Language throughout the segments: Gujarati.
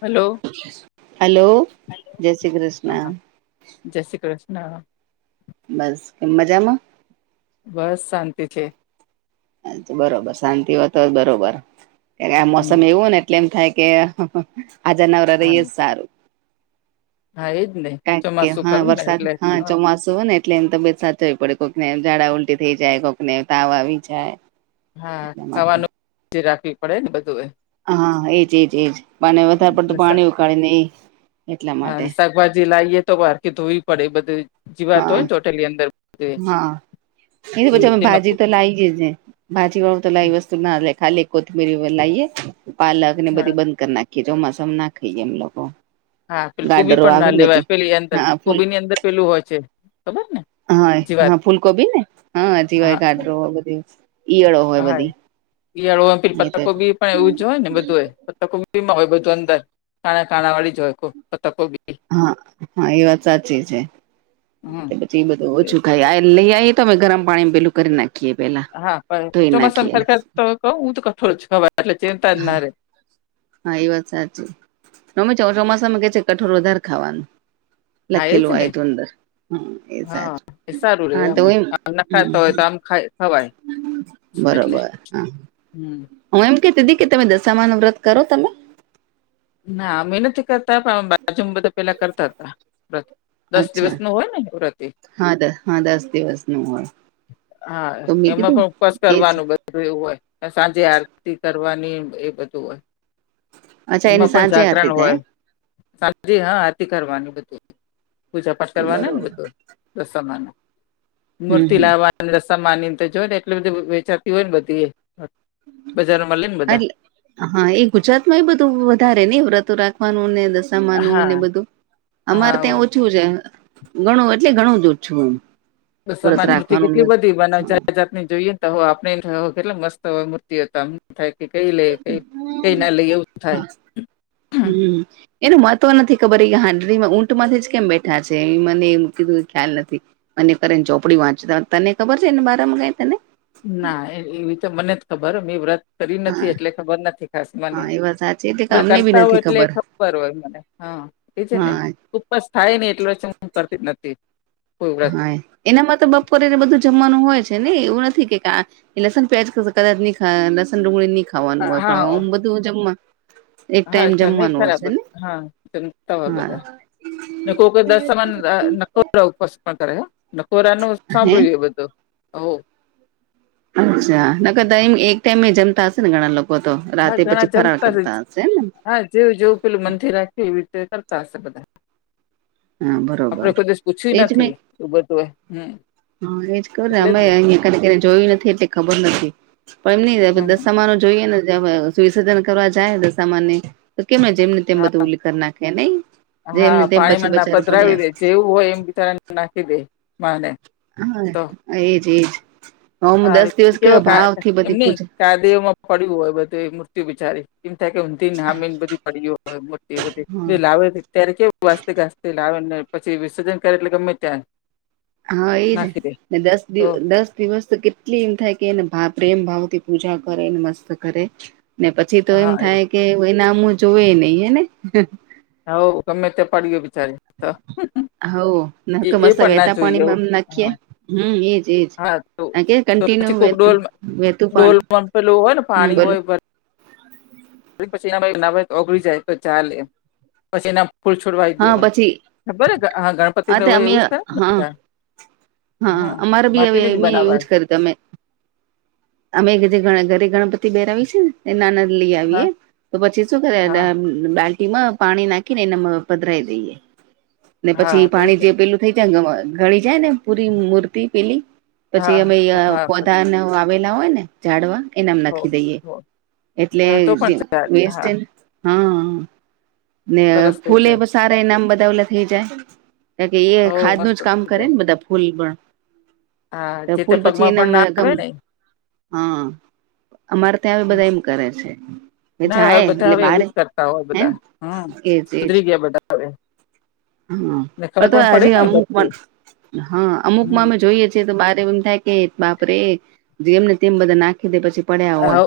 હલો. હલો જય શ્રી હા કૃષ્ણ. હા જય શ્રી કૃષ્ણ. બસ કેમ મજામાં? બસ શાંતિ છે. બરોબર શાંતિ હો તો જ બરોબર આ મોસમ હમ એવું ને એટલે એમ થાય કે હાજા નવરા રહીયે હા તો સારું. હા એજ ને ક કે ચોમાસું હા ખરું ને વરસાદ એટલે હા ચોમાસું હોય ને એટલે એમ તબિયત સાચવવી પડે કોઈકનેમ ઝાડા ઉલટી થઈ જાય કોઈકને તાવ આવી જાય. હા એટલા માટે ખાવાનું રાખવી પડે ને બધું એ. હા એજ એજ એજ પાને વધારે અને પડતું શા પાણી ઉકાળીને એટલા માટે. ભાજી લાવીએ તો વાર કે ધોવી પડે એ બધું જીવાત હા હોય ને ચોટેલી અંદર. બધું એ. હા એ અન પછી અમે તેમાં કુ ભાજી તો લાવીએેજ ભાજી વાળું તો લાઈ વસ્તુ ના ખાલી કોથબીરી વ લઈએ પાલક ને હા બધી બંધ કરી નાખી કીતો મસમ ના ખાઈ એમ લોકો હા પે કુબી ગાડરો પણ આવે ના ને બધી લેવાય પેલી એ અંદર હા ફૂલ કુબી ની અંદર પેલું હોય છે ખબર ને હા જીવાત હા ફૂલકોબી ને હા હાજીવાય ગાડરો બધી ઈયળો હોય હા એ બધી ઈયાળો આપ એ પત્તાકોબી પણ એવું જ હોય ને બધું હો પતા કોબી માં હોય બધું અંદર કાણા કાણા વાળી જ હોય કો પત્તા કોબી હા હા એ વાત સાચી છે. હમ એ બધું એ- ઓછું ખાઈ આ લઈ આવીઈએ તો અમે ગરમ પાણી પેલું કરી નાખી હા ચોમાસા સરખ તો કઉ તો કઠોર જ ખવાય એટલે ચિંતા જ ના રે હા એ વાત સાચી અમે ચોમાસામાં કે છે કઠોર વધારે ખાવાનું હા એ લખેલું જ ને આય તું અંદર હમ એ હા સાચું એ સારું રહે હા તો અમે એમ આમ ના ખાતા હોય તો આમ ખાય ખવાય એટલે બરોબર હા હમ હું એમ કેતી તી કે તમે દશામા નુ વ્રત કરો તમે? ના અમે નથી કરતા પણ બાજુ માં બધા પેલા કરતા હતા વ્રત. દસ અચ્છા દિવસનું હોય ને વ્રત એ. હા દ હા દસ દિવસ નું હોય. હા તો મેં એમાં કીધું પણ ઉપવાસ એજ કરવાનું બ ધું એવું હોય સાંજે આરતી કરવાની એ બધું હોય. અચ્છા એમાં એની પણ સાંજે આરતી જાગરણ થાય હોય સા જી હા આરતી કરવાની બધું પૂજા પાઠ કરવાનું ને બરોબર બધું દસામા ન હમ મૂર્તિ હમ લાવવા રસ્તા માનીને તો જોય ને એટલે બધું વેચાતી હોય ને બધી એ બજારમાં લઈ ને બધા એટલે હા એ ગુજરાત માં એ બધું વધારે ને વ્રત રાખવાનું ને દશામાનું ને હા બધું અમારે હા ત્યાં ઓછું છે ઘણું એટલે ઘણું જ ઓછું હમ દશામાની મૂર્તિ કેટલી બધી બનાવ જાત જાત જોઈએ ને તો હો આપણે કેટલા મસ્તય મૂર્તિ હત થાય કે કઈ લઈએ કઈ કઈ ના લઈ એવું થાય હમ એનું મહત્વ નથી ખબર એ હાંઢડીમાં ઊંટમાંથી કેમ બેઠા છે, એ મને એ કીધું ખ્યાલ નથી. અને કરે ને ચોપડી વાંચતા તને ખબર છે ને બારામાં કઈ તને? ના એવી તો મને જ ખબર મે એ વ્રત કરી હા નથી એટલે ખબર નથી ખાસ મને. હા એ વાત સાચી એટલે કે ભ અમને બી કરતા હોય નથી એટલે ખબર હોય મને હા એ છે ને હા બસ થાય નને એટલે વચ્ હું કરતી નથી કોઈ વ્રત હા એનામાં તો બપોરેને બધું જમવાનું હોય છે ને એવું નથી કે લસણ પ્યાજ કદાચ નહી ખ લસણ ડુંગળી નહી ખાવાનું હોય પણ હા આમ બધું જમવા એક હા ટાઈમ જમે જમવાનું ખરાબ હશે ને હા જમતા હોય હા બધા ન કોઈ દસ ઉપસ પણ કરે ન કોરા ન હે સાંભળ્યું એ બધું હો અચ્છા ન કે દહી એક ટાઈમે જમતા હશે ને ઘણા લોકો તો હા રાતે ઘણા પછી ફરાર જમતા હશે કરતા હશેને હા જેવું જેવું પેલું મંદથી રાખે એવી રીતે કરતા હશે બધા હા આપડે બરોબર કોઈ દિવસ પૂછ્યું એજ મે નથી એ બધું હમ હા એજ ખબર ને એટલે જ અમે અહિયાં કને કને જોયું નથી એટલે ખબર નથી. પણ એમ ન હમ દસામા ન જોઈએ ને સુસર્જન કરવા જાય દસાામાને તો કેમ જેમને તેમ હા બધું ઉ લખ નાખે નહી હા જેમને તેમ પછી પાણીમાં પછી ના પધરાવી દે જેવું હોય એમ બિચારાને નાખી દે માને હા તો એજ એજ હમ દસ દિવસ કેવા ભાવ થી બધી પૂજા કાદેમાં પડ્યું હોય બધું મૃત્યુ બિચારી એમ થાય કે નામીને બધી પડીઓ હોય મોટી હા બધી લાવે અ્યારે કે વાસતે ઘાસતે લાવે ને પછી વિસર્જન કરે એટલે ગમે ત્યાં હા એ નાખી દે છે દસ દિવ તો દસ દિવસ તો કે એટલી એમ થાય કે એ પ્રેમ ભાવ થી પૂજા કરેને મસ્ત કરે ને પછી તો એમ હા થાય. કે એ નામું જોવે નહ હને હવ ગમે ચપાડી ગ વિચારી તો હવ ન એ એ મસ્ત પણ ના વહેતા જોઈએ એવું પાણીમાંમ નાખીએ હા હમ એજ એજ હા તો કે તો કન્ટિન્યુ પછી કોઈક વેતું ડોલ વેતું પણ ડોલમાં પેલું હોય ને હમ પાણી બોલો હોય પછી એના ના ઓગળી જાય તો ચાલે પછી એના ફૂલ છોડવાય હા દેવાય પછી ખબર હા ગણપતિ ન તે હોય અમે એવું જ હા થાય. હા માટીની જ બનાવા ખ તમે અમે એક જે ઘરે ગણપતિ બેહેરાવી છે ને નાના લઈ હા આવીએ તો પછી શું કરે હા બાલ્ટી માં પાણી નાખી ને એના પધરાઈ દઈએ ને પછી હા તે પાણી છે જે ને પેલું થઈ જાય ગળી જાય ને પૂરી મૂર્તિ પેલી પછી હા અમે હા પધા પછી આવેલા હોય ને ઝાડવા એનામ હો લખી દઈએ હો એટલે હા, તો પણ ચાલે હા વસ્ટ હા ને સરસ થઈ ફૂલે જાય સારા નામ બદાવલા થઇ જાય. કે એ હો ખાદ મસ્ત નું જ કામ થઈ કરે જાય ને બધા ફૂલ પણ. હા તો જે તે ફૂલ પછી પગમાં પણ ના એના આવે ને ગમલા હા અમારે ત્યાં હમ. બધા એમ કરે છે. હ ના હવે જાય બધા એટલે હવે એવું બારે જ કરતા હોય હેમ બધા હમ એજ એજ. સુધરી ગયા બધા હવે ને હા ખબર તો પણ પડે હજ ને અમુકમાં બધી હા અમુકમાં હમ અમે જોઈએ. તો બાર એમ થાય કે બાપરેે જેમને તેમ બધા નાખી દે પછી. પડ્યા હ હોય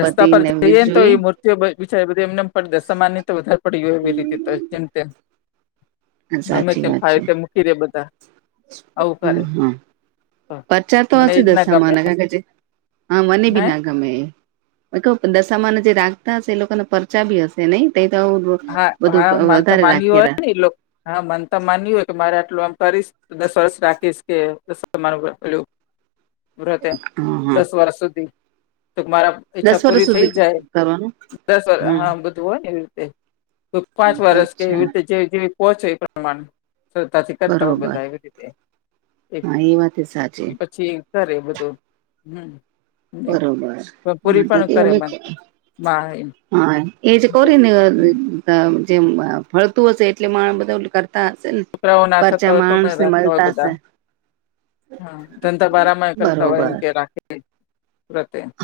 રસ્તા પરચય એન તો જોઈએ મુૂર્તિ. બચ બધી એમને પડ સમાન ની તો વધારે પડી ગયો એવી રીતે જેમ તેમ ગમે તેમ ફાયતે મૂકી રે બધા. આવું હમ કરે હા હા, પરચા તો મને હશે એજ ના ગમે દસમાં ક કે જે હા મને ભી હે ના ગમે. ક દશામાને જે રાખતા હશે એ લોકોને પરર્ચા ભી હશે નહી ત તો હું. હા હા માનતા માન્યું હોય ને એ હા માનતા માન્યું હોય કે મારે આટલું આમ. દસ વર્ષ રાખીશ કેસ તમારું પેલું વ્રતે હા હા દસ વર્ષ સુધી તો મારા દસ ઈચ્છા વર્ષ પૂરી થઈ સુધી જાય કરવાનું દસ વર્ષ હમ હા બધું હોય ને એવી રીતે. કો પાંચ વર્ષ કે એવી અચ્છા રીતે જેવી જેવી પોહોચે એ પ્રમાણે શતાથી. કરતા હોય બરોબર બધા એવી રીતે એક હા એ વાત સાચી પછી. સરરે બધું હમ. બરોબર પૂરી પણ કરે [unintelligible] અમે. માનતા બ એ હા એ જે ક ને હમ. જેમ ફળતું હશે એટલે માણ બધા હશે ને છોકરાઓ ના થતા પરચા હોય તો માણસ પણ ને રાખતા હોય મળતા બધા હશે. હા ત તો બરામા કરતા વયમ બરોબર કે રાખે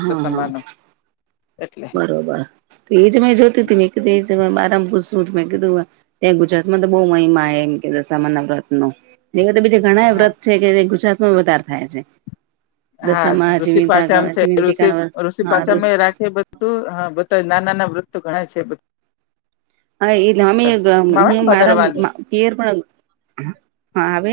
હા હા એટલે બરોબર એ જ મે જોતી હતી મેં કીધ એ બારમાં પૂછવું મેં કીધું. ત્યાં ગુજરાત માં તો બહુ મહિમા એમ કે દશામાના વ્રતનો એવા તો બીજા ઘણા હા વ્રત છે કે જે ગુજરાતમાં વધારે થાય છે. હા દશામાં ઋષિ જીવતા પાચમ છે જીવંતિકા ઋષિ ઋષિ હા રોજ પાચા રાખ બધું હા બધા ના નાના વ્રત ઘણા છે. હા એટલે અમે બધા આવે ને હું ભદરવાની મારા પિયર પણ હા આવે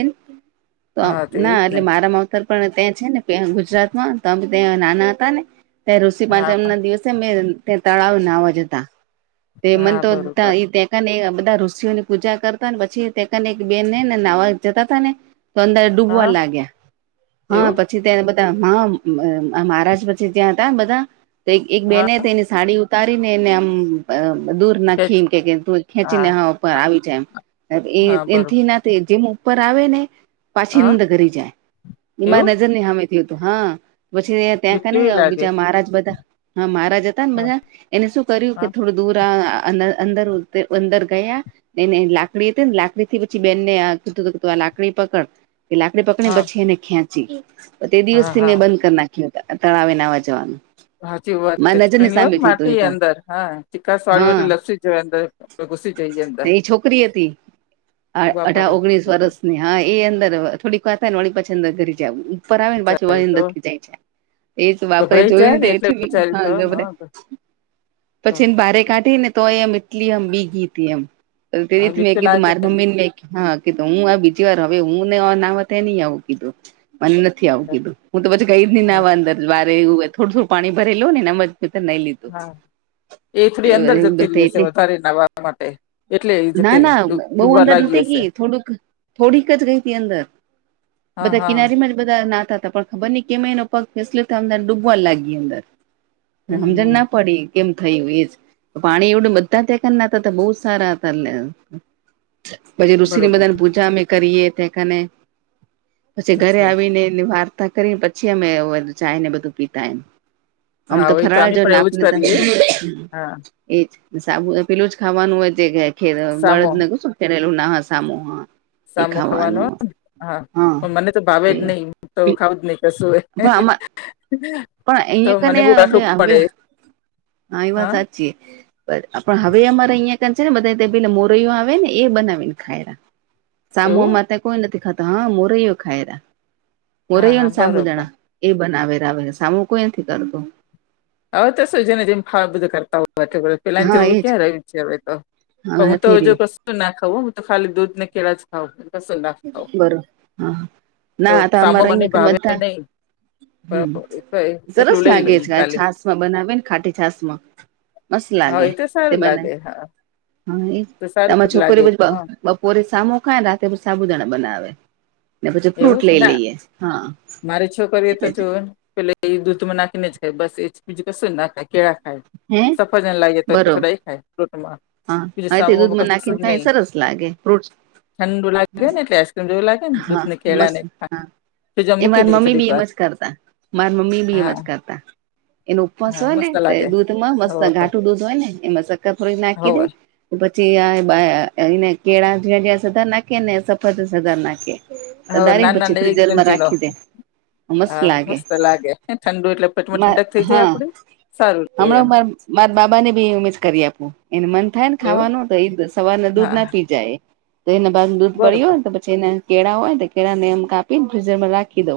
તો હા ના એજ ને એટલે મારામાં પણ ત્યાં છે ને ગુજરાતમાં તોમે ત્યાં નાના હતા ને ત્યાં ઋષિ હા પાચમ ના દિવસે મેં ત્યાં તળાવ નાહવા જતા તે હા મને તો બરોબર ને બધા ઋષિઓની પૂજા કરતા ને પછી ંને એક બેન ને ને નાહવા જતા હતાા ને તો અંદર ડૂબવા હા લાગ્યા હા એવું પી પછી ત્યાં બધા માં મહારાજ પછી ત્યાં હતાને બધા તો એક હા બેને તેની સાડી ઉતારી ને એને આમ દૂર ખેચ ખીમ કે હા ખેંચીને ઉપર આવી જાય એમ હા બરોબર એથી ના જેમ ઉપર આવે ને પાછી હા નંદ ગરી જાય [unintelligible] એવું હમે થય હતું હા પછી ત્યાં બી ક ન કેવી લાગે બીજા મહારાજ બધા હા મહારાજ જતા ને હા બધા એને શું કર્યું કે હા થોડું દૂર અંદર અંદર ગયા. એ લાકડી હતી ને લાકડી થી પછી બેને કીધું કીધું આ લાકડી પકડ કે લાકડી પકડી હા પછી એને ખેંચી તે હા દિવસથી હા મેં બંધ કરી નાખ્યો. તળાવે નાવા જવાનું. હાચી વાત મારી નજર ની ચીકણી હોય ને સામે થયું હતું એ માટી તો અંદર હા ચીકાસ વાળી હો એટલે લસી જોય અંદર ઘુસી જઈએ અંદર તે છોકરી હતી ઉભા અઢાર પારે ઓગણીસ વર્ષ હા એ અંદર થોડીક વાત ને વળી પાછી અંદર ઘરી જાય ઉપર આવે ને પાછી બિચારી વાળી તો અર જાય જાય. એજ વાપરી ગભરાઈ જોયું જાય ને એટલે એટલ બ બિચારી હા તો ગબરે. પછી એને બારે કાઢી ને તો એમ એટલી એમ બીગી હતી એમ. હા બીક તો [unintelligible] લાગે મારી મ્મીને કાઈ હા કીધું હું આ બીજી વાર હવે હું નાવા તઈ નહી આવું કીધું મને. થી હા આવુંકીધું. હું તો પછી કઈ જ નહી આવે અંદરજ વારે થોડું થડું પાણી ભરેઈ લો ને નહીઈ લીધું. હા એ થોડી અંદર જતી રહીશે એટલે વધારે નાવા માટે. એટલે એ ના જતી ના બઉુ ડૂબવા અંદર લાગી નથી હશે ગઈ થોડુંક થોડીકજ ગઈ તી અંદર. હા બધા હા કિનારીમાં. બધા નાતા હતા પણ ખબર નઈ કેમે એનો પગ ફેસલો ત અમને ડૂબવા લાગી અંદર. હમ સમજણ હમ ના પડી કેમ થયું એજ પાણી એવડું બધું. ના બહુત સારા હતા પજ ઋષિની બરોબર મને પૂજા મે. કરીએ તે કાને પછી ઘરે અચ્છા આવીને એ વા તા કરીને પછી અમે ચાય ને બધું પીતામ. હા આમતો હોય તો અમે ફરાળજો પણ એવું જ નાપને. કરીએ હા એજ સાબુ પેલુંજ ખાવાનું હોય તે ખે બળદ સામો ને કશું. કરેલું ના હ સામું હા. એ સામો ખાવાનો ખાવાનું હા પણ મને તો તે ભાવેજ નહી હું તો ખાવુંજ નહી. કશું પણ આમાં પણ તો અહીયા મને કને બહ આટુંક હવે પડે. હા એ વાત સાચી. પણ હવે અમારે અહિયાં કાન છે ને બધા પેલા મોરૈઓ આવે ને એ બનાવી ને ખાયલા. એવું સામુમાં ત કોઈ નથી ખાતો હા મોરૈયો ખાય હા મોરૈયો હા ને બરોબર સાબુદણા. એ બનાવેર આવે સામું કોઈ નથી કરતો. હવે તો શું છે ને જેમ ખા બધું કરતા હોય. પેલા હા જોવું એજ ક્યાં રહ્યું છે હવે તો હા હું તો નથી હ જો રહ્યું કશું ના ખઉું હું તો ખાલી દૂધ ને કેળ. બરોબર હા ના તો સામો અમારે મને અહિયાં ભાવે પણ બધા. નહીં હમ પણ સરસ એટલું લઈ લાગે લઈએ છે ખાલી છાસમાં બનાવે ને ખાટી છાસ માં. મસ્ત હા લાગે એ તો તે સારું બના લાગે હા હ એ તો સારું તમામાં જ લાગે છોકરી છે બધી. હા બપોરે સામો ખાય રાતે સાબુદાણા બનાવે. ને પછી ફ્રૂટ એવું લઈ ના લઈએ હા મારી છોકરીએ એ. તો જો પેલે એ દૂધ માં નાખીને છે બસ એ બીજું કશું ને નાખાય કેળા. ાય હે સફરજન લાગે તો બરોબર થોડા એ ખાય ફૂટમાં. હા હવે તે દૂધમાં નાખીને કઈ સરસ લાગે ફ્રૂટ. ઠંડું લે ને એટલે આઈસ્ક્રીમ જેવું લાગેને દૂધ ને કેળા મસ ને હા. જો એ મૂકી માર દઈએ મમ્મી થોડીક બી વાર એમજ કરતા માર મમ્મી બી એમજ કરતા. એનો ઉપવાસ હોય ને તો દૂધમાં મસ્ત ઘાટું દૂધ હોય ને એમાં સક્કર થોડી નાખી દે પછી કેળા જં જ્યાં સધા નાખે ને સફદ સધા નાખે. ના ધારીને ના પછી ના એકદમ ફ્ર્રીજરમાં ઝીણો રાખી દે. મસ્ત હા લાગે મસ્ત લાગે ઠંડુ એટલે પેટમાં ઠંડક થઈ જાય હા આપડે. હમણાં મા મારા બાબા ને બી ઉમેજ કરી આપું એને મન થાય ને એવું ખાવાનું તો એ સવારને દૂધ હા ના પી જાય તો એના બાદ દૂધ પડ બરોબર હોય ને તો પછી પછ એના કેળા હોય કેળા ને એમ કાપીને ફ્રીઝર માં રાખી દઉ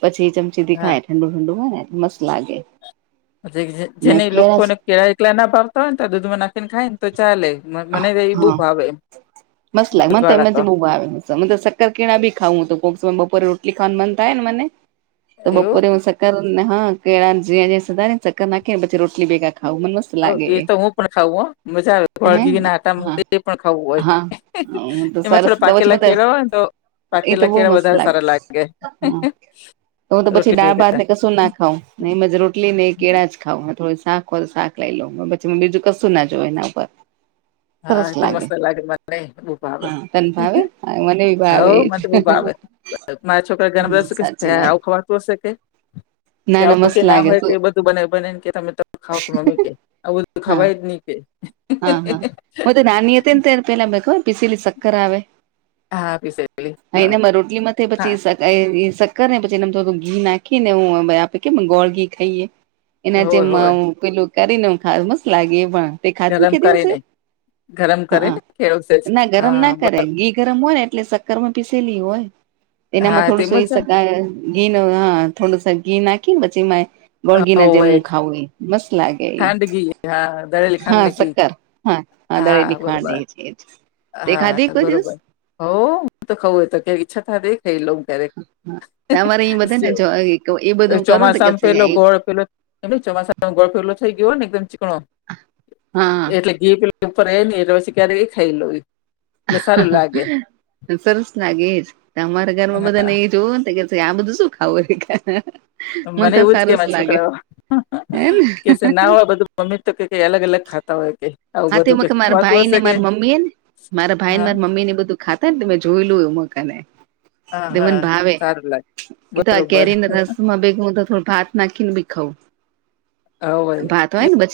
પછી એ ચમચી હા દેખાય. ઠડુ ઠંડુ ને મસ્ત લાગે. જેને લોકોને કેળા એકલા ના ભાવતા હોય ને તો દૂધમાં નાખીને ખાય ને તો ચાલે. મને તો ઈ બવ હા ભાવે. એમ મસ્ત લાગે દૂધ મને વાળા તોમાં તો જે બ. સક્કર કીણા ભ ખાઉં તો બપોરે રોટલી ખાવા મન થાય મને તો એવું બપોરેમા ર હા કેળા સધારી ને ચકર નાખનેછી રોટલી બેગા ખાવ મ મસ્ત. હ એ તો હું પણ ખાવું મજા આવે હે વાળગી ના આટા હા એ પણ ખાવું હોય. હા તો એમાં સરસ થોડો તો પછી પાકેલા કેળય તો એ તો પાકેલા બહુ કેળાં મસ્ત વધારે સારા લાગે. તો હું તો પછી રોટલી દાળ ભેગા ભાતને કશું ના ખાવં એમજ રોટલી ને કેળા જ ખાવ થોડી શાક હોય તો શાક લઈ લઉં પછી બીજું કશું ના જોય એના ઉપર હા તો મસ્ત લાગે મ નહી ઉભાવે હા તને ભાવે હ હા મને બી હ ભાવે હવ એજ મન તો બોઉ ભાવે. મારા છોકરા ઘણા બધા કે સાચી વાત આવું ખવાડતું હશે કે ના આવું કે મસ્ત ના લાગે હોય કે શું બધ બ બનેને કે તમે તો ખાવ કે મમી કે આવ બધું હા ખાવાય નહી કે હા હા મ નાાન એતે પેલા પસીલી સકર આવેે હા પીસેલી હા હનેમાં રોટલીમાંથી હા પછી સક્કર ને પછી એને થોું ઘી નાખી ને હું આપે કે ગોળ ઘી ખાઈએ. એના હોય હોય જેમમાં પેલું કરીને હું ખાવું મસ્ત લાગે એ પણ. ખાધું ગરમ કે દિવસે કરીને. ગરમ હા કરીને ખેડવશે જ ના ગરમ હા ના કરે બ- ઘી ગરમ હોય ને એટલે માં પીસેલી હોય એનામાં હા થોડું સોઈ તેમજ શકાય ઘી ન હા થોડુંસ ઘી નાખી પછી એમાં બોળગી ના હોય જેમું ખાવું એ મસ્ત લાગે એ ખાંડ ઘી હા દળેલી ખાંડ હા ને ઘી હા હા દળેલી ખાંડ છે એ જ એ જ. હા બરોબર હો હું તો ખઉું એ તો કે ઈચ્છા થ દ થઈ લઉ ક્યારેક તમારે એ બધા ને એ બધું કરું તો કે ચોમાસામાં પેલો ગોળ પેલો એમ ચોમાસામાં ગોળ ફેરલો થઈ ગયો ને એકદમ ચીકણો હા એટલે જે પે ઉપર એ એટલે પછ ક્યારે એ ખાઈ લો એટલે સારું લાગે સરસ લાગે તમારા ઘરમાં બધા નને જોવું ને આ બધું શું? ખાવું મને તો એવું જ કે સારું મારા લાગે છોકરાઓ હેને કે ના બધું મમ્મી તો કે અલગ અલગ ખાતા [inaudible] હા તોમાં કે મારા ખવાતું ભાઈ ને હશે કે મારી મમ્મી એ ને મારા ભાઈ ને હા મારી મમ્મી ને બધું ખાતા ને ત મેમે જોયલું એ મકાને હા તે મને હા ભાવે સારું લાગે તો આ બરોબર કેરીને રસમાં બેગ તો થોડું ભાત નાકીન બીખાાવ હ ભાઈ તો ને બછી